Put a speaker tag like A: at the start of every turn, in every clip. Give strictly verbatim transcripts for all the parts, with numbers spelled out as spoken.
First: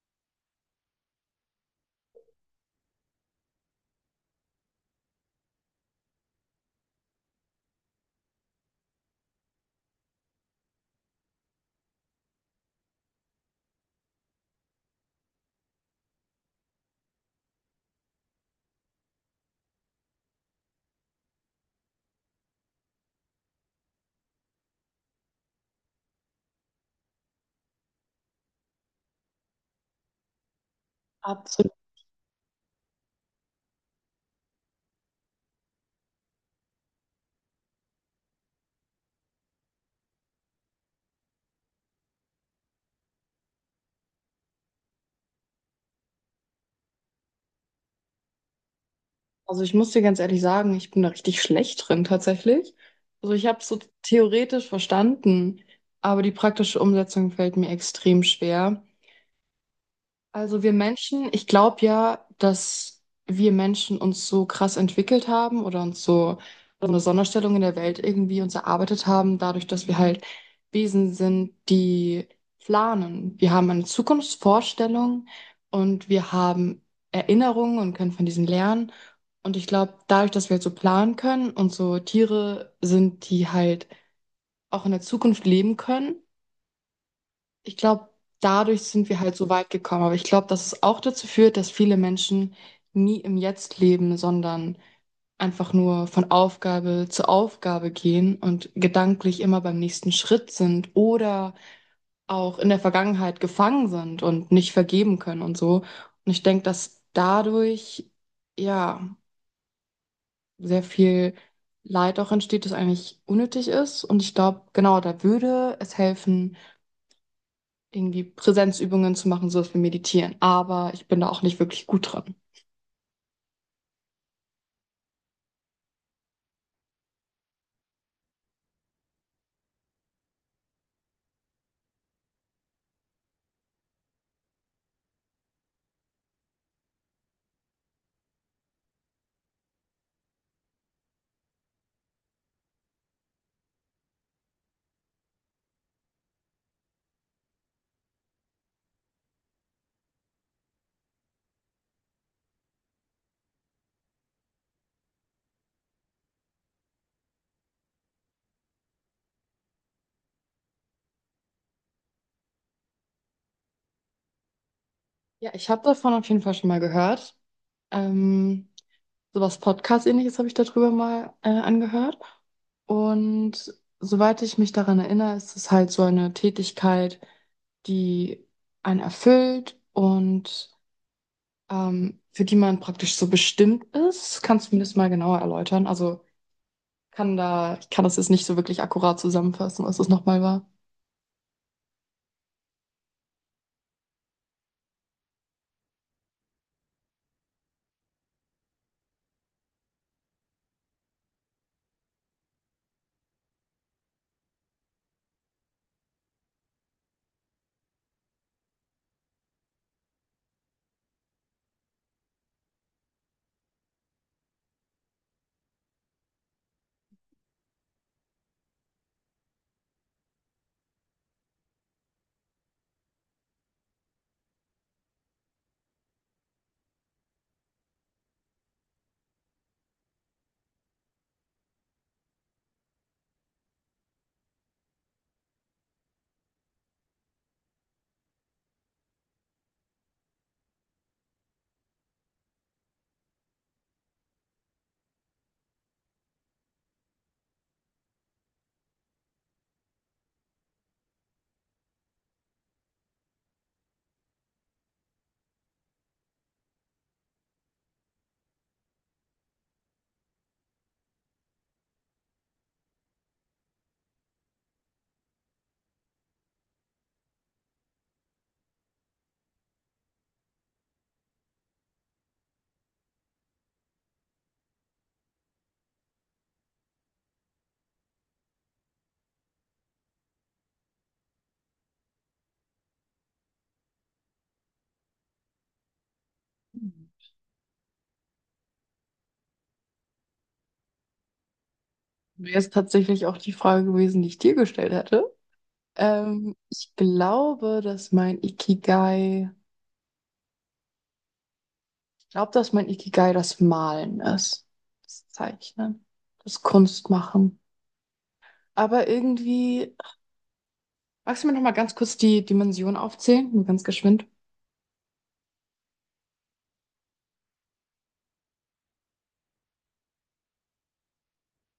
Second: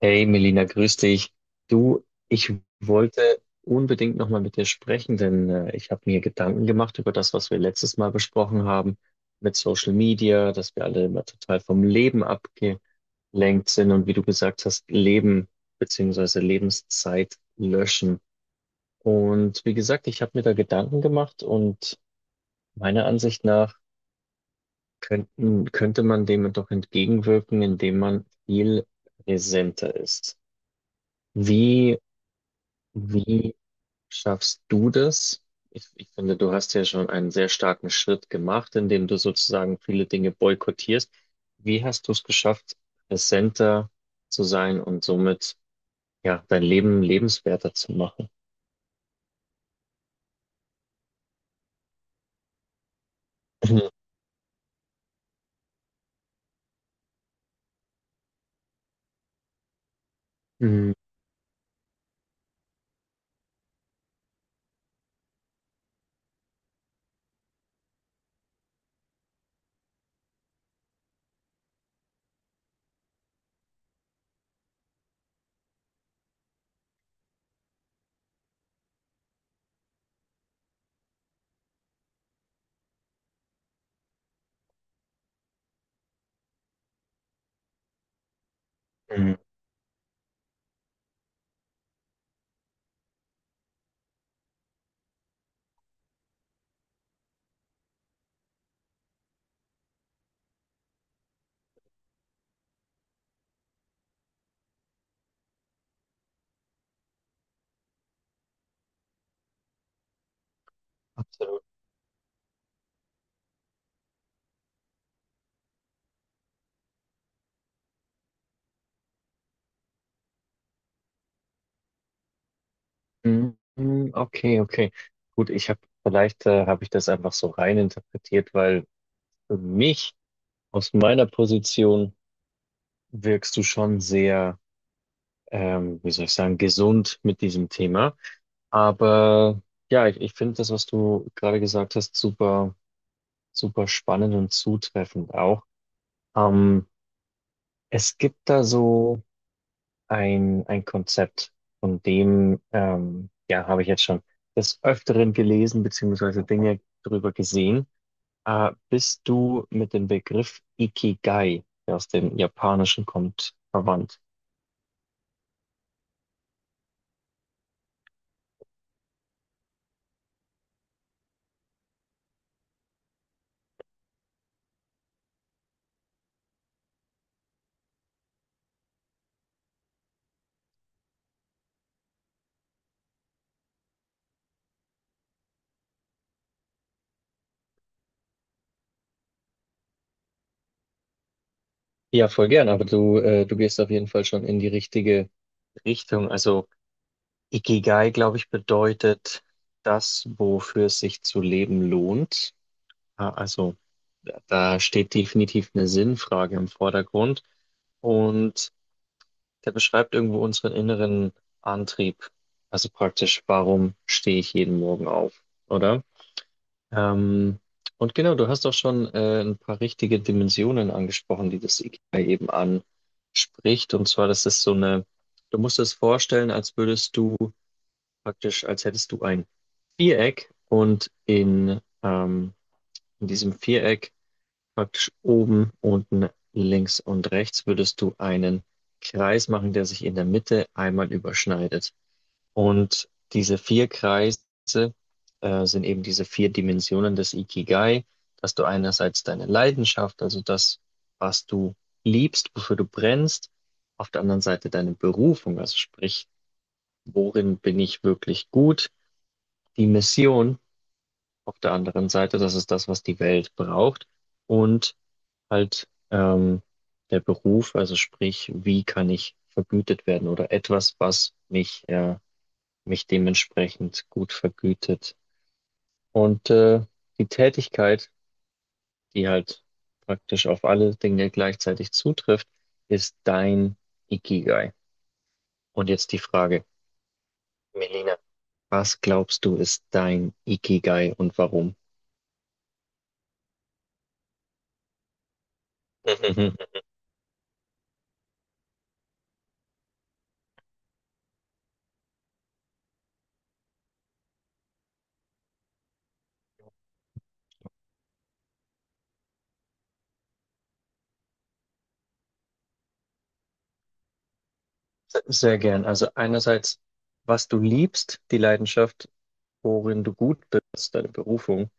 A: Hey Melina, grüß dich. Du, ich wollte unbedingt nochmal mit dir sprechen, denn äh, ich habe mir Gedanken gemacht über das, was wir letztes Mal besprochen haben mit Social Media, dass wir alle immer total vom Leben abgelenkt sind und wie du gesagt hast, Leben beziehungsweise Lebenszeit löschen. Und wie gesagt, ich habe mir da Gedanken gemacht und meiner Ansicht nach könnten, könnte man dem doch entgegenwirken, indem man viel präsenter ist.
B: Absolut.
A: Wie Wie schaffst du das? Ich, ich finde, du hast ja schon einen sehr starken Schritt gemacht, indem du sozusagen viele Dinge boykottierst. Wie hast du es geschafft, präsenter zu sein und somit ja dein Leben lebenswerter zu machen?
B: Also ich muss dir ganz ehrlich sagen, ich bin da richtig schlecht drin tatsächlich. Also ich habe es so theoretisch verstanden, aber die praktische Umsetzung fällt mir extrem schwer. Also wir
A: Mhm,
B: Menschen, ich glaube ja, dass wir Menschen uns so krass entwickelt haben oder uns so so eine Sonderstellung in der Welt irgendwie uns erarbeitet haben, dadurch, dass wir halt Wesen sind, die planen. Wir haben eine Zukunftsvorstellung und wir haben Erinnerungen und können von diesen lernen. Und ich glaube, dadurch, dass wir halt so planen können und so Tiere sind, die halt auch in der Zukunft leben können, ich glaube, dadurch sind wir
A: mhm,
B: halt so weit gekommen. Aber ich glaube, dass es auch dazu führt, dass viele Menschen nie im Jetzt leben, sondern einfach nur von Aufgabe zu Aufgabe gehen und gedanklich immer beim nächsten Schritt sind oder auch in der Vergangenheit gefangen sind und nicht vergeben können und so. Und ich denke, dass dadurch ja sehr viel
A: absolut.
B: Leid auch entsteht, das eigentlich unnötig ist. Und ich glaube, genau, da würde es helfen irgendwie Präsenzübungen zu machen, sowas wie Meditieren. Aber ich bin da auch nicht wirklich gut dran.
A: Mhm, okay, okay. Gut, ich habe vielleicht äh, habe ich das einfach so rein interpretiert, weil für mich aus meiner Position wirkst du schon sehr ähm, wie soll ich sagen, gesund mit diesem Thema. Aber ja, ich, ich finde das, was du gerade gesagt hast, super, super spannend und zutreffend auch. Ähm, es gibt da so ein, ein Konzept, von dem, ähm, ja, habe ich jetzt schon des Öfteren gelesen, beziehungsweise Dinge darüber gesehen. Äh, bist du mit dem Begriff Ikigai, der aus dem Japanischen kommt, verwandt?
B: Ja, ich habe davon auf jeden Fall schon mal gehört. Ähm, Sowas Podcast-ähnliches habe ich darüber mal äh, angehört. Und soweit ich mich daran erinnere, ist es halt so eine Tätigkeit, die einen erfüllt und ähm, für die man praktisch so bestimmt ist. Kannst du mir das mal genauer erläutern? Also kann da, ich kann das jetzt nicht so wirklich akkurat zusammenfassen, was das nochmal
A: Ja, voll gern, aber du, äh, du gehst auf jeden Fall schon in die richtige Richtung. Also Ikigai, glaube ich, bedeutet das, wofür es sich zu leben lohnt. Ah, also da da steht definitiv eine Sinnfrage im Vordergrund und der beschreibt irgendwo unseren inneren Antrieb. Also praktisch, warum stehe ich jeden Morgen auf, oder? Ähm, und genau, du hast auch schon äh, ein paar richtige Dimensionen angesprochen, die das IKEA eben anspricht. Und zwar, das ist so eine, du musst es vorstellen, als würdest du praktisch, als hättest du ein Viereck und in, ähm, in diesem Viereck praktisch oben, unten, links und rechts würdest du einen Kreis machen, der sich in der Mitte einmal überschneidet. Und diese vier Kreise äh, sind eben diese vier Dimensionen des Ikigai, dass du einerseits deine Leidenschaft, also das, was du liebst, wofür du brennst, auf der anderen Seite deine Berufung, also sprich, worin bin ich wirklich gut, die Mission auf der anderen Seite, das ist das, was die Welt braucht, und halt ähm, der Beruf, also sprich, wie kann ich vergütet werden oder etwas, was mich äh, mich dementsprechend gut vergütet. Und äh, die Tätigkeit, die halt praktisch auf alle Dinge gleichzeitig zutrifft, ist dein Ikigai. Und jetzt die Frage,
B: war.
A: Melina, was glaubst du, ist dein Ikigai und warum?
B: Wäre es tatsächlich auch die Frage gewesen, die ich dir gestellt hätte. Ähm, ich glaube, dass mein Ikigai, ich glaube, dass mein Ikigai das Malen ist. Das Zeichnen, das Kunstmachen. Aber irgendwie, magst du mir noch mal ganz kurz die Dimension aufzählen? Nur ganz geschwind.
A: Sehr gern. Also einerseits, was du liebst, die Leidenschaft, worin du gut bist, deine Berufung,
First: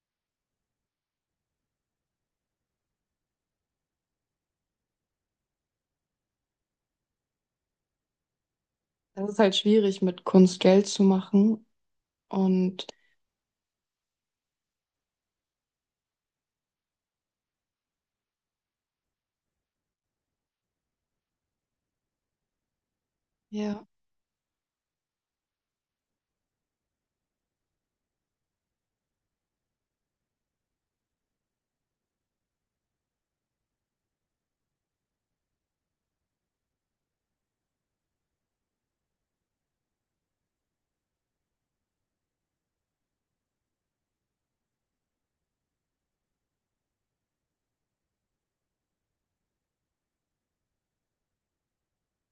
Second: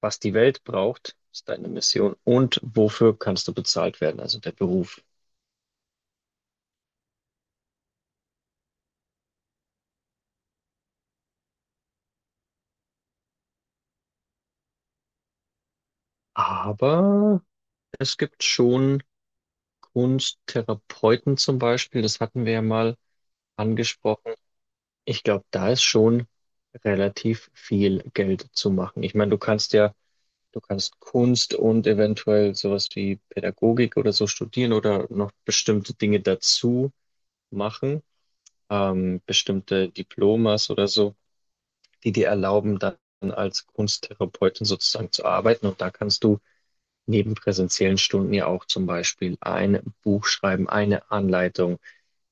A: was die Welt braucht, ist deine Mission und wofür kannst du bezahlt werden, also der Beruf.
B: Das ist halt schwierig, mit Kunst Geld zu machen. Und
A: Aber es gibt schon Kunsttherapeuten zum Beispiel, das hatten wir ja mal
B: ja,
A: angesprochen. Ich glaube, da ist schon relativ viel Geld zu machen. Ich meine, du kannst ja, du kannst Kunst und eventuell sowas wie Pädagogik oder so studieren oder noch bestimmte Dinge dazu machen, ähm, bestimmte Diplomas oder so, die dir erlauben, dann als Kunsttherapeutin sozusagen zu arbeiten. Und da kannst du neben präsenziellen Stunden ja auch zum Beispiel ein Buch schreiben, eine Anleitung,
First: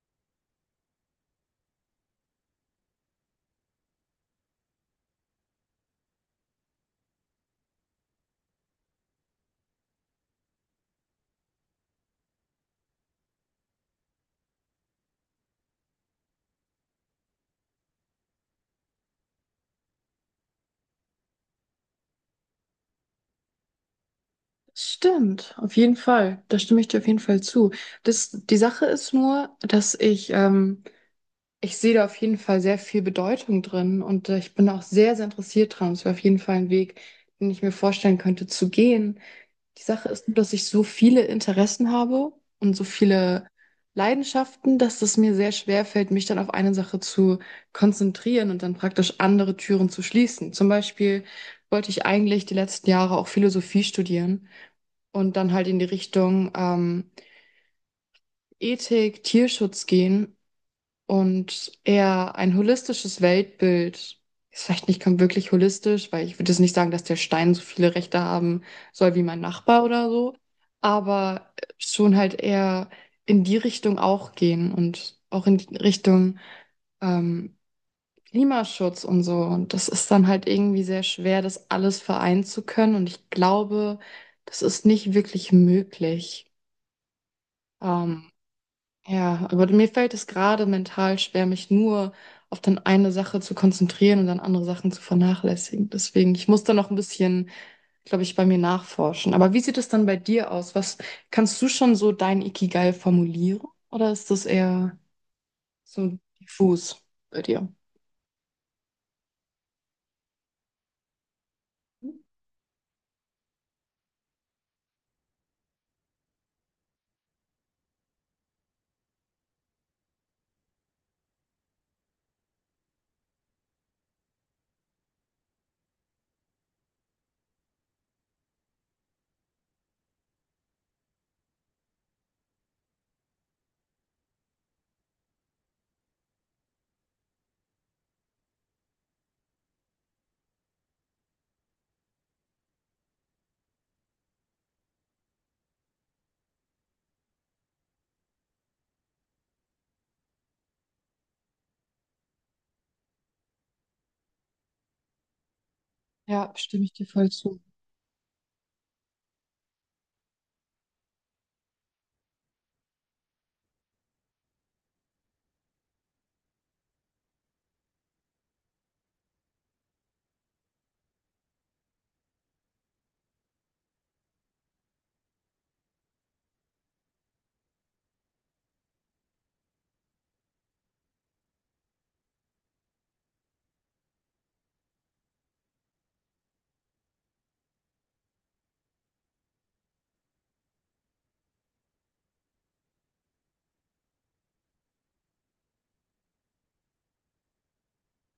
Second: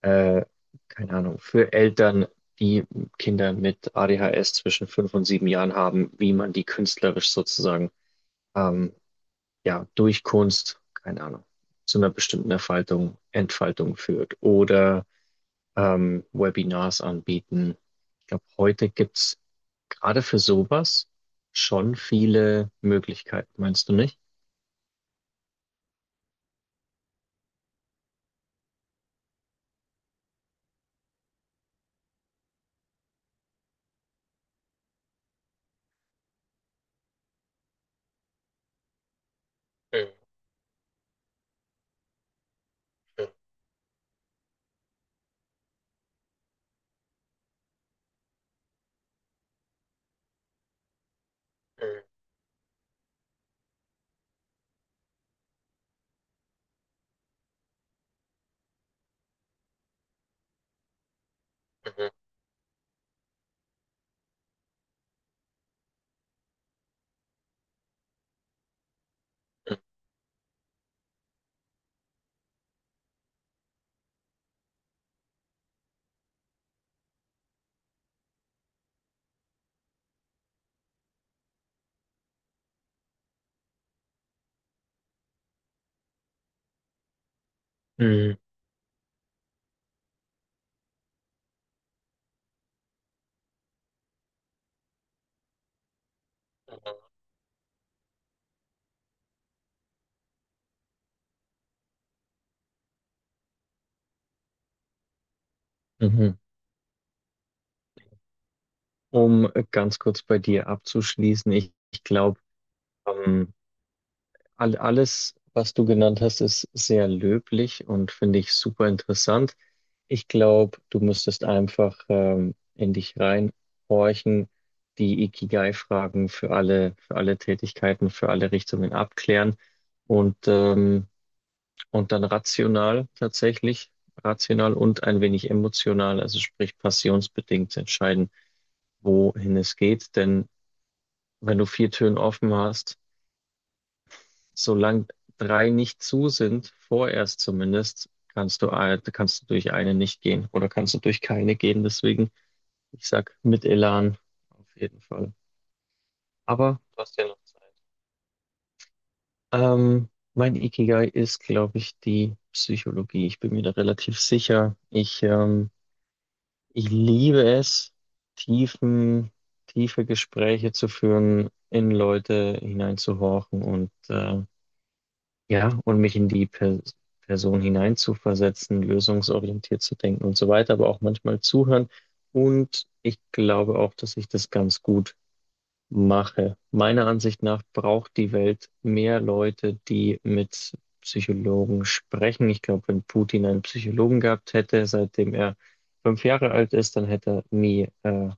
A: äh, keine Ahnung, für Eltern, die Kinder mit A D H S zwischen fünf und sieben Jahren haben, wie man die künstlerisch sozusagen, ähm, ja, durch Kunst, keine Ahnung, zu einer bestimmten Erfaltung, Entfaltung führt oder ähm, Webinars anbieten. Ich glaube, heute gibt's gerade für sowas schon viele Möglichkeiten, meinst du nicht?
B: stimmt, auf jeden Fall. Da stimme ich dir auf jeden Fall zu. Das, die Sache ist nur, dass ich, ähm, ich sehe da auf jeden Fall sehr viel Bedeutung drin und äh, ich bin auch sehr, sehr interessiert dran. Es wäre auf jeden Fall ein Weg, den ich mir vorstellen könnte zu gehen. Die Sache
A: Mhm,
B: ist nur, dass ich so viele Interessen habe und so
A: mhm,
B: viele Leidenschaften, dass es mir sehr schwer fällt, mich dann auf eine Sache zu konzentrieren und dann praktisch andere Türen zu schließen. Zum Beispiel wollte ich eigentlich die letzten Jahre auch Philosophie studieren und dann halt in die Richtung ähm, Ethik, Tierschutz gehen und
A: mhm.
B: eher ein holistisches Weltbild. Ist vielleicht nicht kom- wirklich holistisch, weil ich würde jetzt nicht sagen, dass der Stein so viele Rechte haben soll wie mein Nachbar oder so, aber äh, schon halt eher in die Richtung auch gehen und auch in die Richtung ähm, Klimaschutz und so. Und das ist dann halt irgendwie sehr schwer, das alles vereinen zu können. Und ich glaube, das ist nicht wirklich möglich. Ähm,
A: Mhm.
B: ja, aber mir fällt es gerade mental schwer, mich nur auf dann eine Sache zu konzentrieren und dann andere Sachen zu vernachlässigen. Deswegen, ich muss da noch ein bisschen, glaube ich, bei mir nachforschen. Aber wie sieht es dann bei dir aus? Was kannst du schon so dein Ikigai formulieren? Oder ist das eher so
A: Mhm.
B: diffus bei dir?
A: Um ganz kurz bei dir abzuschließen, ich, ich glaube, ähm, all, alles, was du genannt hast, ist sehr löblich und finde ich super interessant. Ich glaube, du müsstest einfach ähm, in dich reinhorchen, die Ikigai-Fragen für alle, für alle Tätigkeiten, für alle Richtungen abklären und, ähm, und dann rational tatsächlich, rational und ein wenig emotional, also sprich passionsbedingt entscheiden, wohin es geht. Denn wenn du vier Türen offen hast, solange drei nicht zu sind, vorerst zumindest, kannst du, ein- kannst du durch eine nicht gehen oder kannst du durch keine gehen. Deswegen, ich sag mit Elan auf jeden Fall.
B: Ja,
A: Aber
B: stimme ich
A: du
B: dir
A: hast ja
B: voll
A: noch
B: zu.
A: Zeit. Ähm, mein Ikigai ist, glaube ich, die Psychologie. Ich bin mir da relativ sicher. Ich ähm, Ich liebe es, tiefen, tiefe Gespräche zu führen, in Leute hineinzuhorchen und äh, ja, und mich in die per Person hineinzuversetzen, lösungsorientiert zu denken und so weiter, aber auch manchmal zuhören. Und ich glaube auch, dass ich das ganz gut mache. Meiner Ansicht nach braucht die Welt mehr Leute, die mit Psychologen sprechen. Ich glaube, wenn Putin einen Psychologen gehabt hätte, seitdem er fünf Jahre alt ist, dann hätte er nie, äh,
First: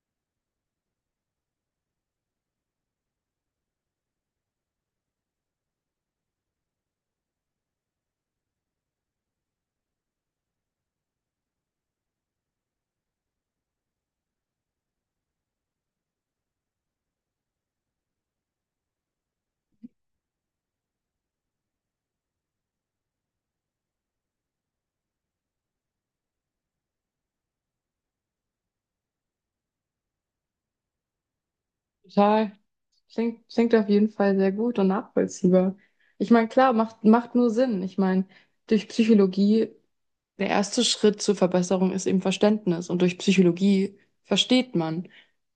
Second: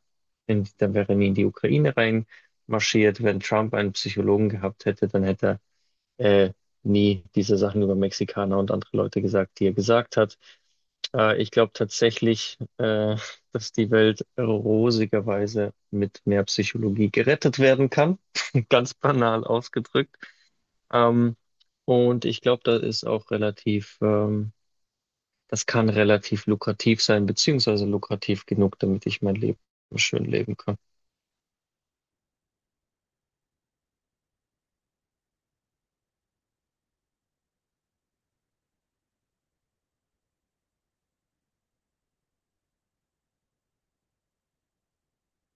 A: in, dann wäre er nie in die Ukraine reinmarschiert. Wenn Trump einen Psychologen gehabt hätte, dann hätte er äh, nie diese Sachen über Mexikaner und andere Leute gesagt, die er gesagt hat. Äh, ich glaube tatsächlich, äh, dass die Welt rosigerweise mit mehr Psychologie gerettet werden kann. Ganz banal ausgedrückt. Ähm, und ich glaube, das ist auch relativ, ähm, das kann relativ lukrativ sein, beziehungsweise lukrativ genug, damit ich mein Leben schön leben kann.
B: Total. Klingt, klingt auf jeden Fall sehr gut und nachvollziehbar. Ich meine, klar, macht, macht nur Sinn. Ich meine, durch Psychologie. Der erste Schritt zur Verbesserung ist eben Verständnis. Und durch Psychologie versteht man.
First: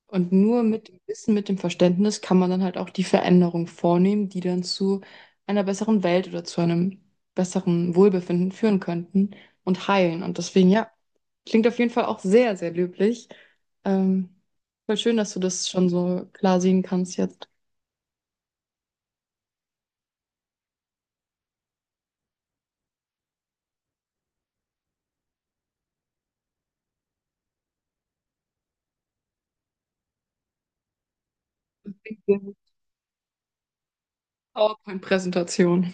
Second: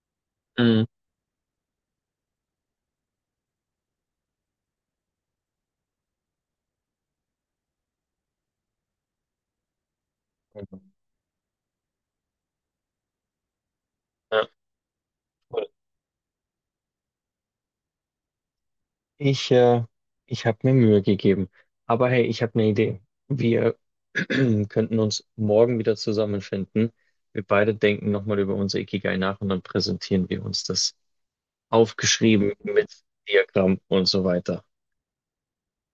B: Und nur
A: Mhm.
B: mit dem Wissen, mit dem Verständnis kann man dann halt auch die Veränderung vornehmen, die dann zu einer besseren Welt oder zu einem besseren Wohlbefinden führen könnten und heilen. Und deswegen, ja, klingt auf jeden Fall auch sehr, sehr löblich. Ähm,
A: Ja.
B: voll schön, dass du das schon so klar sehen kannst jetzt.
A: Ich, äh, ich habe mir Mühe gegeben. Aber hey, ich habe eine Idee. Wir könnten uns morgen wieder zusammenfinden. Wir beide denken nochmal über unser Ikigai nach und dann präsentieren wir uns das aufgeschrieben mit Diagramm und so weiter.
B: PowerPoint-Präsentation.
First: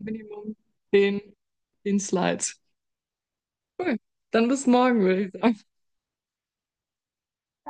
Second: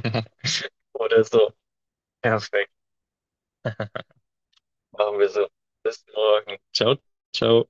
B: Minimum
A: Oder
B: 10,
A: so.
B: zehn Slides.
A: Perfekt.
B: Cool. Dann bis morgen,
A: Machen
B: würde
A: wir
B: ich
A: so.
B: sagen.
A: Bis morgen. Ciao, ciao.